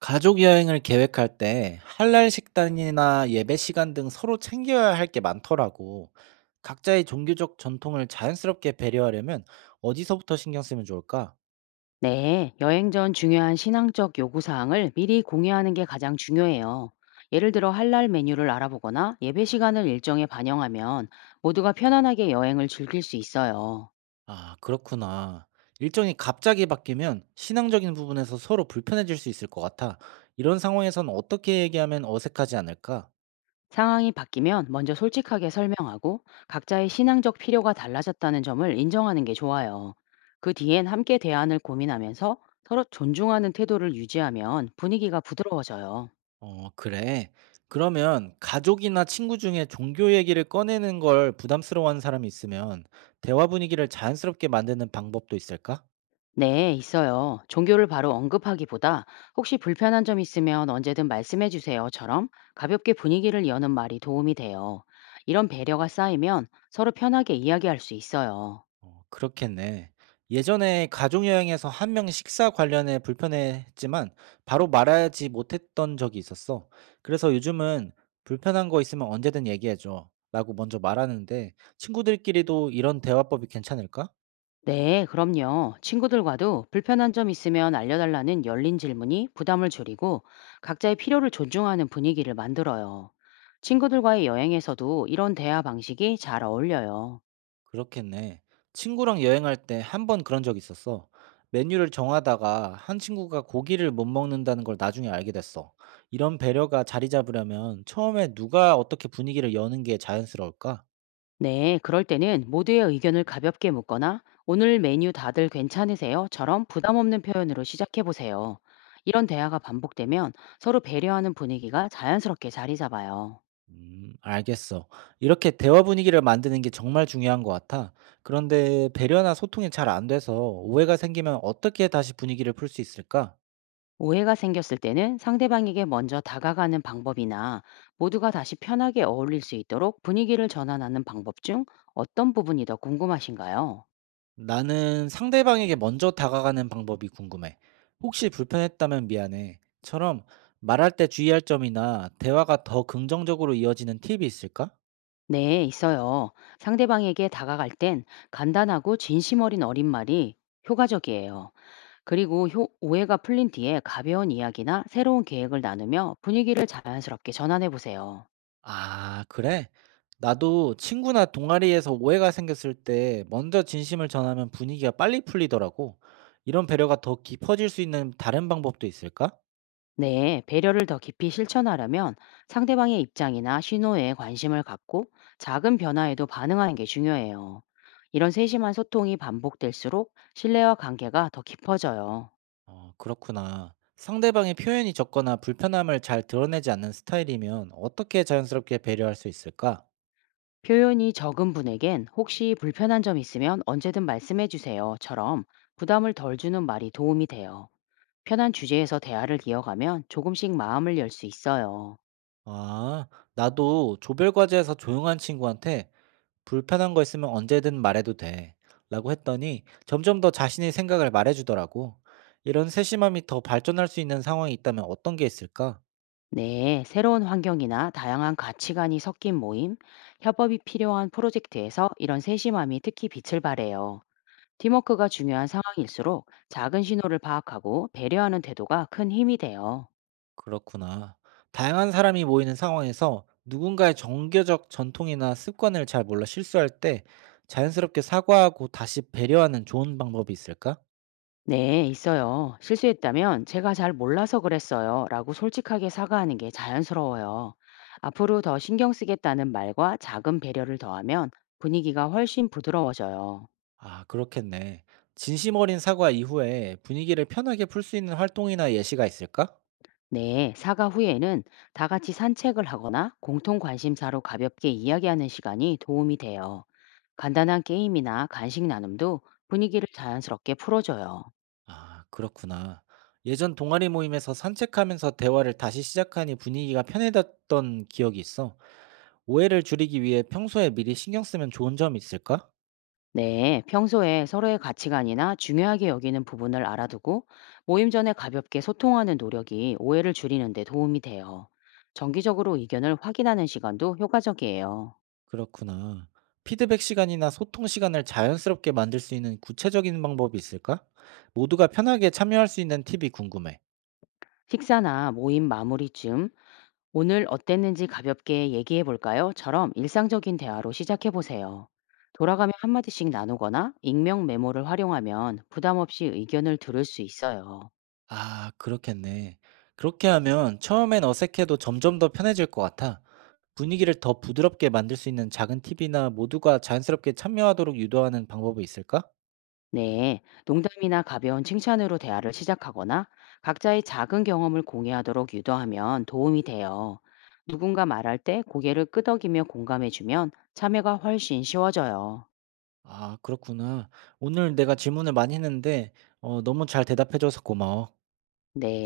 가족 여행을 계획할 때 할랄 식단이나 예배 시간 등 서로 챙겨야 할 게 많더라고. 각자의 종교적 전통을 자연스럽게 배려하려면 어디서부터 신경 쓰면 좋을까? 네, 여행 전 중요한 신앙적 요구사항을 미리 공유하는 게 가장 중요해요. 예를 들어 할랄 메뉴를 알아보거나 예배 시간을 일정에 반영하면 모두가 편안하게 여행을 즐길 수 있어요. 아, 그렇구나. 일정이 갑자기 바뀌면 신앙적인 부분에서 서로 불편해질 수 있을 것 같아. 이런 상황에선 어떻게 얘기하면 어색하지 않을까? 상황이 바뀌면 먼저 솔직하게 설명하고 각자의 신앙적 필요가 달라졌다는 점을 인정하는 게 좋아요. 그 뒤엔 함께 대안을 고민하면서 서로 존중하는 태도를 유지하면 분위기가 부드러워져요. 어, 그래. 그러면 가족이나 친구 중에 종교 얘기를 꺼내는 걸 부담스러워하는 사람이 있으면 대화 분위기를 자연스럽게 만드는 방법도 있을까? 네, 있어요. 종교를 바로 언급하기보다 혹시 불편한 점 있으면 언제든 말씀해 주세요.처럼 가볍게 분위기를 여는 말이 도움이 돼요. 이런 배려가 쌓이면 서로 편하게 이야기할 수 있어요. 어, 그렇겠네. 예전에 가족 여행에서 한 명 식사 관련해 불편했지만 바로 말하지 못했던 적이 있었어. 그래서 요즘은 불편한 거 있으면 언제든 얘기해줘. 라고 먼저 말하는데 친구들끼리도 이런 대화법이 괜찮을까? 네, 그럼요. 친구들과도 불편한 점 있으면 알려달라는 열린 질문이 부담을 줄이고 각자의 필요를 존중하는 분위기를 만들어요. 친구들과의 여행에서도 이런 대화 방식이 잘 어울려요. 그렇겠네. 친구랑 여행할 때 한 번 그런 적 있었어. 메뉴를 정하다가 한 친구가 고기를 못 먹는다는 걸 나중에 알게 됐어. 이런 배려가 자리 잡으려면 처음에 누가 어떻게 분위기를 여는 게 자연스러울까? 네, 그럴 때는 모두의 의견을 가볍게 묻거나 오늘 메뉴 다들 괜찮으세요?처럼 부담 없는 표현으로 시작해 보세요. 이런 대화가 반복되면 서로 배려하는 분위기가 자연스럽게 자리 잡아요. 알겠어. 이렇게 대화 분위기를 만드는 게 정말 중요한 것 같아. 그런데 배려나 소통이 잘 안 돼서 오해가 생기면 어떻게 다시 분위기를 풀 수 있을까? 오해가 생겼을 때는 상대방에게 먼저 다가가는 방법이나 모두가 다시 편하게 어울릴 수 있도록 분위기를 전환하는 방법 중 어떤 부분이 더 궁금하신가요? 나는 상대방에게 먼저 다가가는 방법이 궁금해. 혹시 불편했다면 미안해. 처럼 말할 때 주의할 점이나 대화가 더 긍정적으로 이어지는 팁이 있을까? 네, 있어요. 상대방에게 다가갈 땐 간단하고 진심 어린 말이 효과적이에요. 오해가 풀린 뒤에 가벼운 이야기나 새로운 계획을 나누며 분위기를 자연스럽게 전환해 보세요. 아, 그래? 나도 친구나 동아리에서 오해가 생겼을 때 먼저 진심을 전하면 분위기가 빨리 풀리더라고. 이런 배려가 더 깊어질 수 있는 다른 방법도 있을까? 네, 배려를 더 깊이 실천하려면 상대방의 입장이나 신호에 관심을 갖고 작은 변화에도 반응하는 게 중요해요. 이런 세심한 소통이 반복될수록 신뢰와 관계가 더 깊어져요. 어, 그렇구나. 상대방의 표현이 적거나 불편함을 잘 드러내지 않는 스타일이면 어떻게 자연스럽게 배려할 수 있을까? 표현이 적은 분에겐 혹시 불편한 점 있으면 언제든 말씀해 주세요.처럼 부담을 덜 주는 말이 도움이 돼요. 편한 주제에서 대화를 이어가면 조금씩 마음을 열 수 있어요. 아, 나도 조별 과제에서 조용한 친구한테 불편한 거 있으면 언제든 말해도 돼. 라고 했더니 점점 더 자신의 생각을 말해주더라고. 이런 세심함이 더 발전할 수 있는 상황이 있다면 어떤 게 있을까? 네, 새로운 환경이나 다양한 가치관이 섞인 모임, 협업이 필요한 프로젝트에서 이런 세심함이 특히 빛을 발해요. 팀워크가 중요한 상황일수록 작은 신호를 파악하고 배려하는 태도가 큰 힘이 돼요. 그렇구나. 다양한 사람이 모이는 상황에서 누군가의 정교적 전통이나 습관을 잘 몰라 실수할 때 자연스럽게 사과하고 다시 배려하는 좋은 방법이 있을까? 네, 있어요. 실수했다면 제가 잘 몰라서 그랬어요. 라고 솔직하게 사과하는 게 자연스러워요. 앞으로 더 신경 쓰겠다는 말과 작은 배려를 더하면 분위기가 훨씬 부드러워져요. 아, 그렇겠네. 진심 어린 사과 이후에 분위기를 편하게 풀 수 있는 활동이나 예시가 있을까? 네, 사과 후에는 다 같이 산책을 하거나 공통 관심사로 가볍게 이야기하는 시간이 도움이 돼요. 간단한 게임이나 간식 나눔도 분위기를 자연스럽게 풀어줘요. 아, 그렇구나. 예전 동아리 모임에서 산책하면서 대화를 다시 시작하니 분위기가 편해졌던 기억이 있어. 오해를 줄이기 위해 평소에 미리 신경 쓰면 좋은 점이 있을까? 네, 평소에 서로의 가치관이나 중요하게 여기는 부분을 알아두고 모임 전에 가볍게 소통하는 노력이 오해를 줄이는 데 도움이 돼요. 정기적으로 의견을 확인하는 시간도 효과적이에요. 그렇구나. 피드백 시간이나 소통 시간을 자연스럽게 만들 수 있는 구체적인 방법이 있을까? 모두가 편하게 참여할 수 있는 팁이 궁금해. 식사나 모임 마무리쯤 오늘 어땠는지 가볍게 얘기해 볼까요?처럼 일상적인 대화로 시작해 보세요. 돌아가며 한마디씩 나누거나 익명 메모를 활용하면 부담 없이 의견을 들을 수 있어요. 아, 그렇겠네. 그렇게 하면 처음엔 어색해도 점점 더 편해질 것 같아. 분위기를 더 부드럽게 만들 수 있는 작은 팁이나 모두가 자연스럽게 참여하도록 유도하는 방법이 있을까? 네, 농담이나 가벼운 칭찬으로 대화를 시작하거나 각자의 작은 경험을 공유하도록 유도하면 도움이 돼요. 누군가 말할 때 고개를 끄덕이며 공감해주면 참여가 훨씬 쉬워져요. 아, 그렇구나. 오늘 내가 질문을 많이 했는데, 너무 잘 대답해줘서 고마워. 네.